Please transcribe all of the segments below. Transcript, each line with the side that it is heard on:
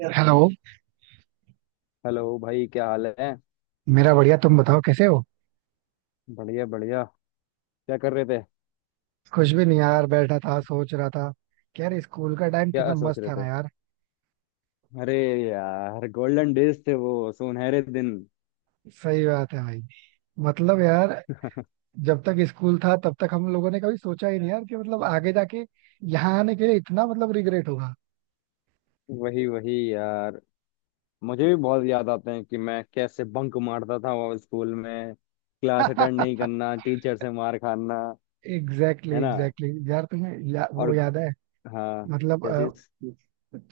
right: यार hello.
left: Hello भाई, क्या हाल है।
right: मेरा बढ़िया, तुम बताओ कैसे हो?
left: बढ़िया बढ़िया। क्या कर रहे थे।
right: कुछ भी नहीं यार, बैठा था, सोच रहा था कि यार स्कूल का टाइम
left: क्या
right: कितना
left: सोच
right: मस्त
left: रहे
right: था
left: थे।
right: ना यार।
left: अरे यार, गोल्डन डेज थे वो, सुनहरे दिन।
right: सही बात है भाई। मतलब यार, जब तक स्कूल था तब तक हम लोगों ने कभी सोचा ही नहीं यार कि मतलब आगे जाके यहाँ आने के लिए इतना मतलब रिग्रेट होगा।
left: वही वही यार, मुझे भी बहुत याद आते हैं कि मैं कैसे बंक मारता था वो, स्कूल में क्लास अटेंड नहीं करना, टीचर से मार खाना।
right: एग्जैक्टली
left: है ना।
right: एग्जैक्टली यार, तुम्हें
left: और,
right: वो याद है?
left: हाँ।
right: मतलब
left: क्या चीज।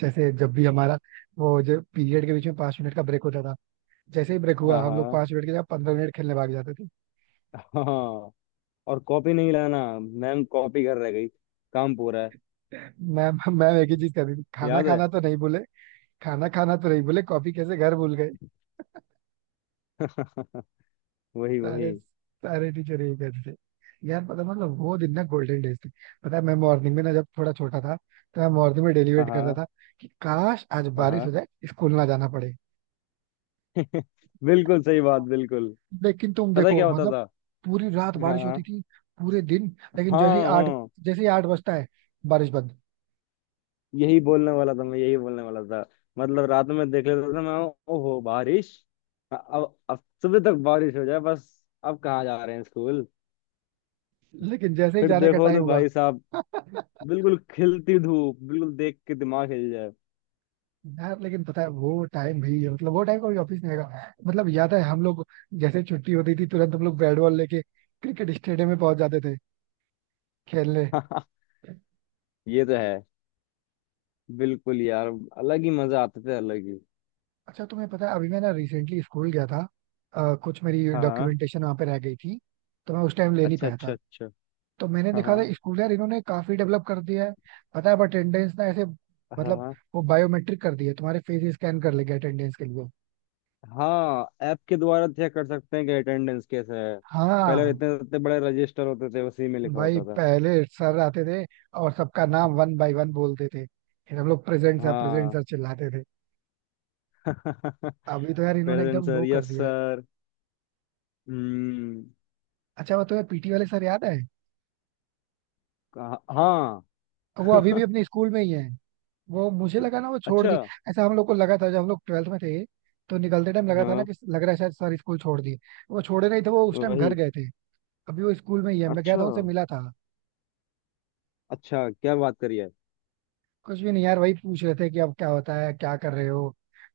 right: जैसे जब भी हमारा वो जो पीरियड के बीच में 5 मिनट का ब्रेक होता था, जैसे ही ब्रेक हुआ
left: हाँ
right: हम लोग
left: हाँ।
right: 5 मिनट के जगह 15 मिनट खेलने भाग जाते।
left: हाँ हाँ। और कॉपी नहीं लाना, मैम कॉपी कर रह गई, काम पूरा है।
right: मैम मैम एक ही चीज कर रही थी, खाना
left: याद है।
right: खाना तो नहीं बोले। खाना खाना तो नहीं बोले, कॉफी कैसे घर भूल गए।
left: वही वही।
right: सारे सारे टीचर यही कहते थे। यार पता मतलब वो दिन ना गोल्डन डेज थे। पता है मैं मॉर्निंग में ना, जब थोड़ा छोटा था, तो मैं मॉर्निंग में डेली
left: हाँ
right: वेट करता
left: हाँ।
right: था कि काश आज
left: हाँ
right: बारिश हो
left: हाँ।
right: जाए, स्कूल ना जाना पड़े।
left: बिल्कुल सही बात, बिल्कुल।
right: लेकिन तुम
left: पता है
right: देखो
left: क्या होता
right: मतलब,
left: था।
right: पूरी रात बारिश होती
left: हाँ
right: थी, पूरे दिन, लेकिन जैसे ही
left: हाँ
right: 8,
left: हाँ।
right: जैसे ही आठ बजता है बारिश बंद।
left: यही बोलने वाला था मैं, यही बोलने वाला था। मतलब रात में देख लेता था मैं, ओहो बारिश। अब सुबह तक बारिश हो जाए बस। अब कहाँ जा रहे हैं स्कूल।
right: लेकिन जैसे ही
left: फिर
right: जाने का
left: देखो
right: टाइम
left: तो
right: हुआ।
left: भाई साहब, बिल्कुल खिलती धूप, बिल्कुल देख के दिमाग हिल जाए।
right: यार लेकिन पता है वो टाइम भी है, मतलब वो टाइम कभी ऑफिस नहीं आएगा। मतलब याद है हम लोग जैसे छुट्टी होती थी तुरंत हम लोग बैट बॉल लेके क्रिकेट स्टेडियम में पहुंच जाते थे खेलने।
left: ये तो है। बिल्कुल यार, अलग ही मजा आते थे, अलग ही।
right: अच्छा तुम्हें पता है अभी मैं ना रिसेंटली स्कूल गया था, कुछ मेरी
left: हाँ हाँ।
right: डॉक्यूमेंटेशन वहाँ पे रह गई थी तो मैं उस टाइम ले नहीं
left: अच्छा
right: पाया
left: अच्छा
right: था।
left: अच्छा।
right: तो मैंने
left: हाँ
right: देखा
left: हाँ
right: था स्कूल, यार इन्होंने काफी डेवलप कर दिया है। पता है अब अटेंडेंस ना ऐसे, मतलब
left: हाँ
right: वो बायोमेट्रिक कर दी है, तुम्हारे फेस स्कैन कर लेंगे अटेंडेंस के लिए।
left: हाँ, ऐप के द्वारा चेक कर सकते हैं कि अटेंडेंस कैसा है। पहले
right: हाँ।
left: इतने इतने बड़े रजिस्टर होते थे, उसी में लिखा
right: भाई
left: होता था।
right: पहले सर आते थे और सबका नाम वन बाय वन बोलते थे, फिर हम लोग प्रेजेंट
left: हाँ।
right: सर चिल्लाते थे। अभी तो यार इन्होंने
left: प्रेजेंट
right: एकदम
left: सर,
right: वो कर
left: यस
right: दिया है।
left: सर। हम्म।
right: अच्छा वो तो यार पीटी वाले सर याद है?
left: हाँ।
right: वो अभी भी अपने स्कूल में ही है। वो मुझे लगा ना वो छोड़
left: अच्छा।
right: दी। ऐसा हम लोग को लगा था जब हम लोग ट्वेल्थ में थे, तो निकलते टाइम लगा था ना,
left: हाँ,
right: कि लग रहा है शायद सर स्कूल छोड़ दिए। वो छोड़े नहीं थे, वो उस टाइम
left: वही।
right: घर गए थे। अभी वो स्कूल में ही है, मैं गया
left: अच्छा
right: था उनसे मिला था।
left: अच्छा, क्या बात करी है।
right: कुछ भी नहीं यार, वही पूछ रहे थे कि अब क्या होता है, क्या कर रहे हो।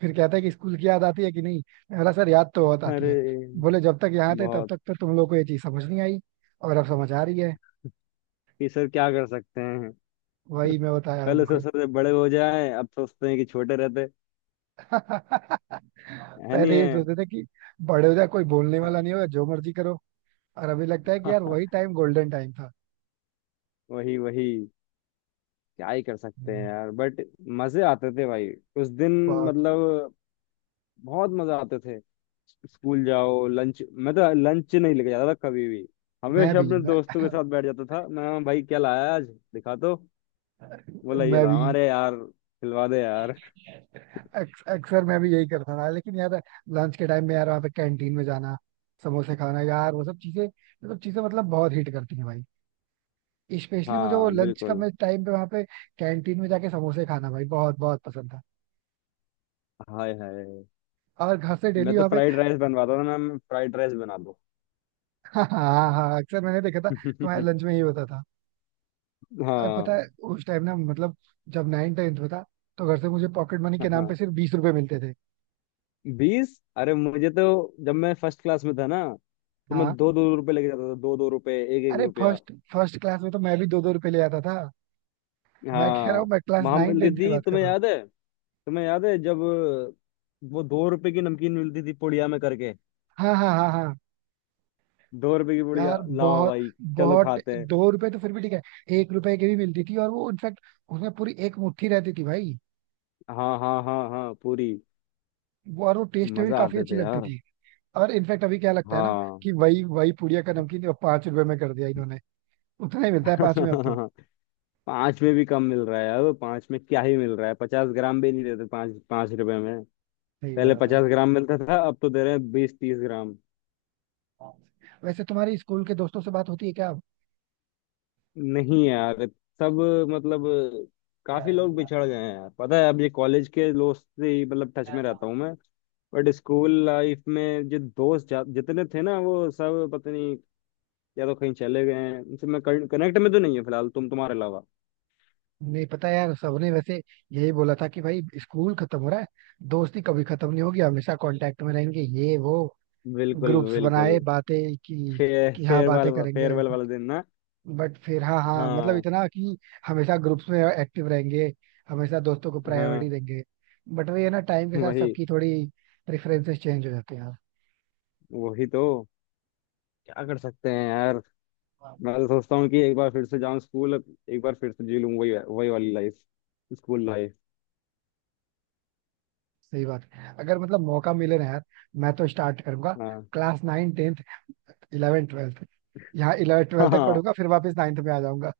right: फिर कहता है कि स्कूल की याद आती है कि नहीं। मैं बोला सर याद तो बहुत आती
left: अरे,
right: है। बोले जब तक यहाँ थे तब
left: बहुत।
right: तक तो तुम लोग को ये चीज समझ नहीं आई, और अब समझ आ रही है।
left: कि सर क्या कर सकते हैं।
right: वही मैं बताया
left: पहले
right: उनको।
left: सोचते थे बड़े हो जाए, अब सोचते हैं कि छोटे रहते। है नहीं
right: पहले ये
left: है।
right: सोचते थे कि बड़े हो जाए कोई बोलने वाला
left: हाँ।
right: नहीं होगा, जो मर्जी करो। और अभी लगता है कि यार वही टाइम गोल्डन टाइम था।
left: वही वही। क्या ही कर सकते हैं
right: हम्म।
left: यार, बट मजे आते थे भाई, उस दिन।
right: बहुत।
left: मतलब बहुत मजा आते थे। स्कूल जाओ लंच, मैं तो लंच नहीं लेके जाता था कभी भी,
right: मैं
left: हमेशा
right: भी
left: अपने
right: मैं,
left: दोस्तों के साथ बैठ जाता था, मैं भाई क्या लाया है आज, दिखा तो, बोला ये
right: मैं
left: ला
right: भी
left: हमारे यार, खिलवा दे यार।
right: अक्सर मैं भी यही करता था, लेकिन यार लंच के टाइम में यार वहाँ पे कैंटीन में जाना, समोसे खाना यार वो सब चीजें, वो सब चीजें मतलब बहुत हिट करती हैं भाई। स्पेशली मुझे वो
left: हाँ
right: लंच का,
left: बिल्कुल।
right: मैं टाइम पे वहाँ पे कैंटीन में जाके समोसे खाना भाई बहुत बहुत पसंद था।
left: हाय हाय।
right: और घर से
left: मैं
right: डेली
left: तो
right: वहाँ पे।
left: फ्राइड राइस बनवाता था, मैम फ्राइड राइस बना दो।
right: हाँ हाँ हाँ, अक्सर मैंने देखा था तुम्हारे लंच में ये होता था। और पता
left: हाँ
right: है उस टाइम ना, मतलब जब नाइन टेंथ में था, तो घर से मुझे पॉकेट मनी के नाम
left: हाँ।
right: पे सिर्फ 20 रुपए मिलते थे।
left: 20, अरे मुझे तो, जब मैं फर्स्ट क्लास में था ना, तो मैं
right: हाँ।
left: 2-2 रुपए लेके जाता था, 2-2 रुपए, एक एक
right: अरे
left: रुपया
right: फर्स्ट फर्स्ट क्लास में तो मैं भी दो दो रुपए ले आता था। मैं कह रहा हूँ
left: हाँ।
right: मैं क्लास
left: वहां
right: नाइन
left: मिलती
right: टेंथ की
left: थी,
right: बात कर
left: तुम्हें
right: रहा हूँ।
left: याद है, तुम्हें याद है जब, वो 2 रुपए की नमकीन मिलती थी पुड़िया में करके,
right: हाँ हाँ हाँ हाँ।
left: 2 रुपए की
right: यार
left: पुड़िया लाओ
right: बहुत
left: भाई, चलो
right: बहुत।
left: खाते हैं।
right: दो रुपए तो फिर भी ठीक है, 1 रुपए की भी मिलती थी, और वो इनफैक्ट उसमें पूरी एक मुट्ठी रहती थी भाई।
left: हाँ हाँ हाँ हाँ पूरी।
right: वो, और वो टेस्ट भी
left: मजा
right: काफी
left: आते
right: अच्छी
left: थे
right: लगती
left: यार।
right: थी। और इनफैक्ट अभी क्या लगता है ना
left: हाँ।
right: कि वही वही पुड़िया का नमकीन अब 5 रुपए में कर दिया इन्होंने। उतना ही मिलता है पांच में अब तो।
left: पांच में भी कम मिल रहा है, अब पांच में क्या ही मिल रहा है, 50 ग्राम भी नहीं देते 5-5 रुपए में।
right: सही
left: पहले
right: बात है।
left: 50 ग्राम मिलता था, अब तो दे रहे हैं 20-30 ग्राम।
right: वैसे तुम्हारी स्कूल के दोस्तों से बात होती है क्या अब?
left: नहीं यार। सब, मतलब काफी लोग बिछड़ गए हैं यार, पता है अब ये कॉलेज के दोस्त से ही मतलब टच में रहता हूँ मैं। बट स्कूल लाइफ में जो दोस्त जितने थे ना वो सब पता नहीं, या तो कहीं चले गए हैं, उनसे मैं कनेक्ट में तो नहीं है फिलहाल, तुम्हारे अलावा।
right: नहीं पता यार, सबने वैसे यही बोला था कि भाई स्कूल खत्म हो रहा है, दोस्ती कभी खत्म नहीं होगी, हमेशा कांटेक्ट में रहेंगे, ये वो,
left: बिल्कुल
right: ग्रुप्स
left: बिल्कुल।
right: बनाए, बातें की
left: फे,
right: कि हाँ
left: फेयरवेल,
right: बातें करेंगे,
left: फेयरवेल वाले दिन ना,
right: बट फिर हाँ हाँ मतलब
left: हाँ
right: इतना कि हमेशा ग्रुप्स में एक्टिव रहेंगे, हमेशा दोस्तों को प्रायोरिटी
left: हाँ,
right: देंगे। बट वही है ना, टाइम के साथ
left: वही।
right: सबकी थोड़ी प्रेफरेंसेस चेंज हो जाती हैं यार।
left: वही तो, क्या कर सकते हैं यार। मैं तो सोचता हूँ कि एक बार फिर से जाऊँ स्कूल, एक बार फिर से जी लूँ वही वही वाली लाइफ, स्कूल लाइफ।
right: सही बात है, अगर मतलब मौका मिले ना यार, मैं तो स्टार्ट करूंगा
left: हाँ।
right: Class nine tenth, eleven twelfth. यहाँ इलेवन ट्वेल्थ तक
left: हाँ
right: पढ़ूंगा फिर वापस नाइन्थ में आ जाऊंगा।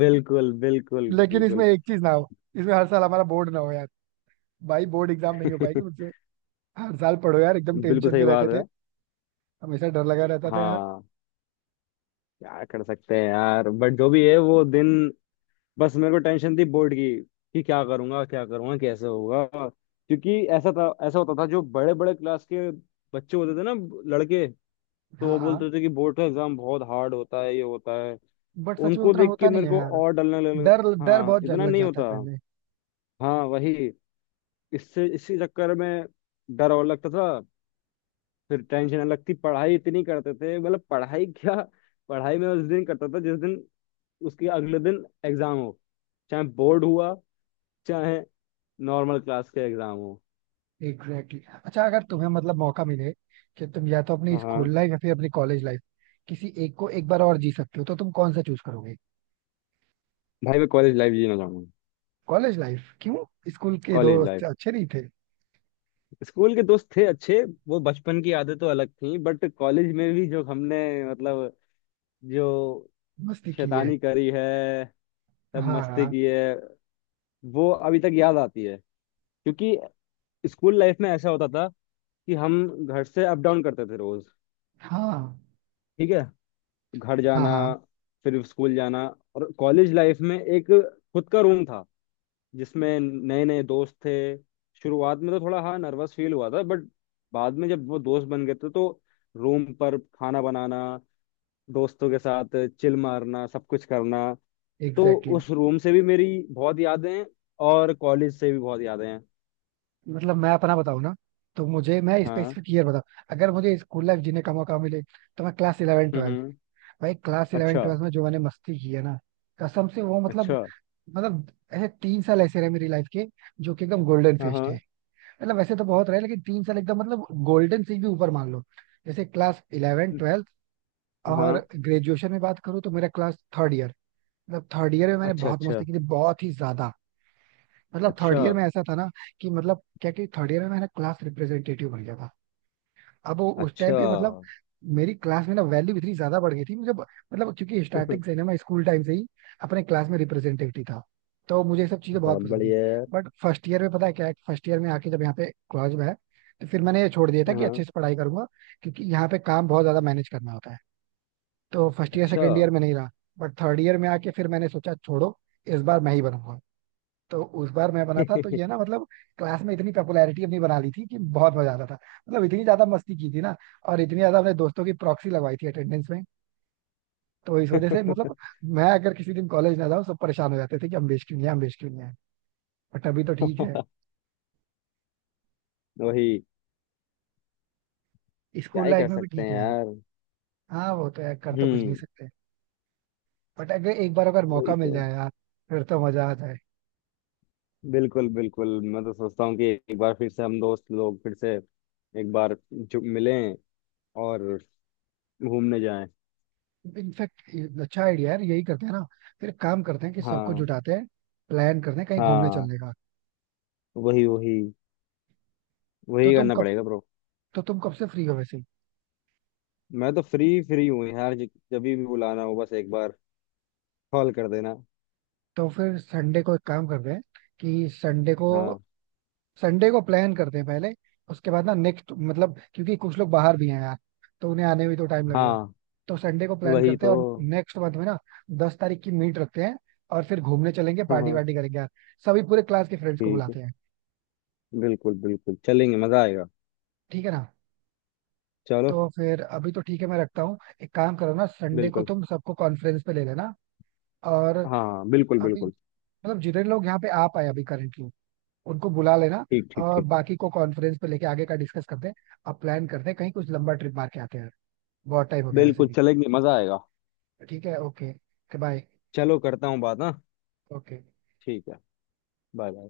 left: बिल्कुल बिल्कुल
right: लेकिन
left: बिल्कुल।
right: इसमें एक चीज ना हो, इसमें हर साल हमारा बोर्ड ना हो यार, भाई बोर्ड एग्जाम नहीं हो पाएगी मुझसे। हर साल पढ़ो यार, एकदम
left: बिल्कुल
right: टेंशन
left: सही
right: में रहते
left: बात है।
right: थे। हमेशा डर लगा रहता था यार।
left: हाँ। क्या कर सकते हैं यार, बट जो भी है वो दिन। बस मेरे को टेंशन थी बोर्ड की, कि क्या करूंगा क्या करूंगा, कैसे होगा। क्योंकि ऐसा था, ऐसा होता था जो बड़े बड़े क्लास के बच्चे होते थे ना, लड़के, तो
right: हाँ
left: वो
right: हाँ,
left: बोलते थे कि बोर्ड का एग्जाम बहुत हार्ड होता है, ये होता है।
right: बट सच में
left: उनको
right: उतना
left: देख के
right: होता नहीं
left: मेरे
right: है
left: को
right: यार।
left: और डलने लग।
right: डर डर
left: हाँ
right: बहुत डर
left: इतना
right: लग
left: नहीं
right: जाता है
left: होता।
right: पहले।
left: हाँ वही। इससे इसी चक्कर में डर और लगता था। फिर टेंशन नहीं लगती, पढ़ाई इतनी करते थे मतलब, पढ़ाई क्या। पढ़ाई मैं उस दिन करता था, जिस दिन उसके अगले दिन एग्जाम हो। चाहे बोर्ड हुआ, चाहे नॉर्मल क्लास के एग्जाम हो।
right: Exactly exactly। अच्छा अगर तुम्हें मतलब मौका मिले कि तुम या तो अपनी
left: हाँ।
right: स्कूल लाइफ या फिर अपनी कॉलेज लाइफ, किसी एक को एक बार और जी सकते हो, तो तुम कौन सा चूज करोगे?
left: भाई मैं कॉलेज लाइफ जीना चाहूंगा।
right: कॉलेज लाइफ क्यों, स्कूल के
left: कॉलेज
right: दोस्त
left: लाइफ।
right: अच्छे नहीं थे?
left: स्कूल के दोस्त थे अच्छे, वो बचपन की आदतें तो अलग थी, बट कॉलेज में भी जो हमने, मतलब, जो
right: मस्ती की है।
left: शैतानी करी है, सब
right: हाँ
left: मस्ती
right: हाँ।
left: की है, वो अभी तक याद आती है। क्योंकि स्कूल लाइफ में ऐसा होता था कि हम घर से अप डाउन करते थे रोज,
right: हाँ
left: ठीक है, घर
right: हाँ
left: जाना,
right: हाँ।
left: फिर स्कूल जाना। और कॉलेज लाइफ में एक खुद का रूम था, जिसमें नए नए दोस्त थे, शुरुआत में तो थोड़ा हाँ नर्वस फील हुआ था, बट बाद में जब वो दोस्त बन गए थे तो रूम पर खाना बनाना, दोस्तों के साथ चिल मारना, सब कुछ करना। तो
right: एग्जैक्टली
left: उस रूम से भी मेरी बहुत यादें हैं, और कॉलेज से भी बहुत यादें हैं।
right: exactly। मतलब मैं अपना बताऊँ ना, तो मुझे, मैं
left: हाँ।
right: स्पेसिफिक ईयर बताऊँ। अगर मुझे स्कूल लाइफ जीने का मौका मिले तो मैं क्लास
left: हम्म
right: इलेवन,
left: हम्म,
right: भाई क्लास इलेवन
left: अच्छा
right: ट्वेल्थ में जो मैंने मस्ती की है ना, कसम से वो मतलब
left: अच्छा।
right: मतलब ऐसे 3 साल ऐसे रहे मेरी लाइफ के, जो कि एकदम गोल्डन
left: हाँ
right: फेस्ट
left: हाँ
right: है। मतलब वैसे तो बहुत रहे लेकिन 3 साल एकदम मतलब गोल्डन से भी ऊपर मान लो, जैसे क्लास इलेवन ट्वेल्थ। और
left: हाँ।
right: ग्रेजुएशन में बात करूँ तो मेरा क्लास थर्ड ईयर। मतलब थर्ड ईयर में मैंने
left: अच्छा
right: बहुत
left: अच्छा
right: मस्ती की थी, बहुत ही ज्यादा। मतलब थर्ड
left: अच्छा
right: ईयर में ऐसा था ना कि मतलब क्या, कि थर्ड ईयर में मैंने क्लास रिप्रेजेंटेटिव बन गया था। अब वो उस टाइम
left: अच्छा।
right: पे मतलब मेरी क्लास में ना वैल्यू इतनी ज्यादा बढ़ गई थी। मतलब क्योंकि स्टार्टिंग से ना मैं स्कूल टाइम से ही अपने क्लास में रिप्रेजेंटेटिव था, तो मुझे ये सब चीजें बहुत
left: बहुत
right: पसंद थी।
left: बढ़िया यार।
right: बट फर्स्ट ईयर में पता है क्या है, फर्स्ट ईयर में आके जब यहाँ पे कॉलेज में है, तो फिर मैंने ये छोड़ दिया था कि अच्छे
left: हाँ।
right: से पढ़ाई करूंगा, क्योंकि यहाँ पे काम बहुत ज्यादा मैनेज करना होता है। तो फर्स्ट ईयर
left: अच्छा।
right: सेकेंड ईयर में नहीं रहा। बट थर्ड ईयर में आके फिर मैंने सोचा छोड़ो, इस बार मैं ही बनूंगा। तो उस बार मैं बना था, तो ये ना मतलब क्लास में इतनी पॉपुलैरिटी अपनी बना ली थी कि बहुत मजा आता था। मतलब इतनी ज्यादा मस्ती की थी ना, और इतनी ज्यादा अपने दोस्तों की प्रॉक्सी लगवाई थी अटेंडेंस में। तो इस वजह से मतलब मैं अगर किसी दिन कॉलेज ना जाऊँ सब परेशान हो जाते थे कि अमलेश क्यों नहीं है, अमलेश क्यों नहीं है। बट अभी तो ठीक है,
left: वही। क्या
right: स्कूल
left: ही
right: लाइफ
left: कर
right: में भी
left: सकते
right: ठीक
left: हैं
right: है यार।
left: यार।
right: हाँ वो तो यार, कर तो कुछ नहीं
left: हम्म।
right: सकते। बट अगर एक बार अगर
left: वही
right: मौका मिल
left: तो।
right: जाए यार, फिर तो मजा आ जाए।
left: बिल्कुल बिल्कुल। मैं तो सोचता हूँ कि एक बार फिर से हम दोस्त लोग फिर से एक बार जो मिलें, और घूमने जाएं।
right: इनफैक्ट अच्छा आइडिया यार, यही करते हैं ना, फिर काम करते हैं कि सबको
left: हाँ
right: जुटाते हैं, प्लान करते हैं कहीं घूमने
left: हाँ।
right: चलने का।
left: वही वही,
right: तो
left: वही
right: तुम
left: करना पड़ेगा ब्रो।
right: तो तुम कब से फ्री हो वैसे?
left: मैं तो फ्री फ्री हूँ यार, जब भी बुलाना हो बस एक बार कॉल कर देना।
right: तो फिर संडे को एक काम करते हैं कि संडे को
left: हाँ
right: संडे को प्लान करते हैं पहले, उसके बाद ना नेक्स्ट मतलब क्योंकि कुछ लोग बाहर भी हैं यार, तो उन्हें आने में भी तो टाइम लगेगा।
left: हाँ।
right: तो संडे को प्लान
left: वही
right: करते हैं
left: तो।
right: और नेक्स्ट मंथ में ना 10 तारीख की मीट रखते हैं, और फिर घूमने चलेंगे,
left: हाँ
right: पार्टी
left: हाँ,
right: वार्टी करेंगे यार। सभी पूरे क्लास के फ्रेंड्स को
left: ठीक है,
right: बुलाते हैं,
left: बिल्कुल बिल्कुल चलेंगे, मजा आएगा।
right: ठीक है ना?
left: चलो।
right: तो फिर अभी तो ठीक है, मैं रखता हूँ। एक काम करो ना, संडे को
left: बिल्कुल।
right: तुम सबको कॉन्फ्रेंस पे ले लेना, और
left: हाँ बिल्कुल
right: अभी
left: बिल्कुल।
right: मतलब जितने लोग यहाँ पे आ पाए अभी करेंटली उनको बुला लेना,
left: ठीक ठीक
right: और
left: ठीक।
right: बाकी को कॉन्फ्रेंस पे लेके आगे का डिस्कस करते हैं। अब प्लान करते हैं कहीं कुछ लंबा ट्रिप मार के आते हैं, बहुत टाइम हो गया वैसे
left: बिल्कुल
right: भी।
left: चलेंगे, मजा आएगा।
right: ठीक है, ओके। बाय।
left: चलो करता हूँ बात ना।
right: ओके।
left: ठीक है। Bye bye.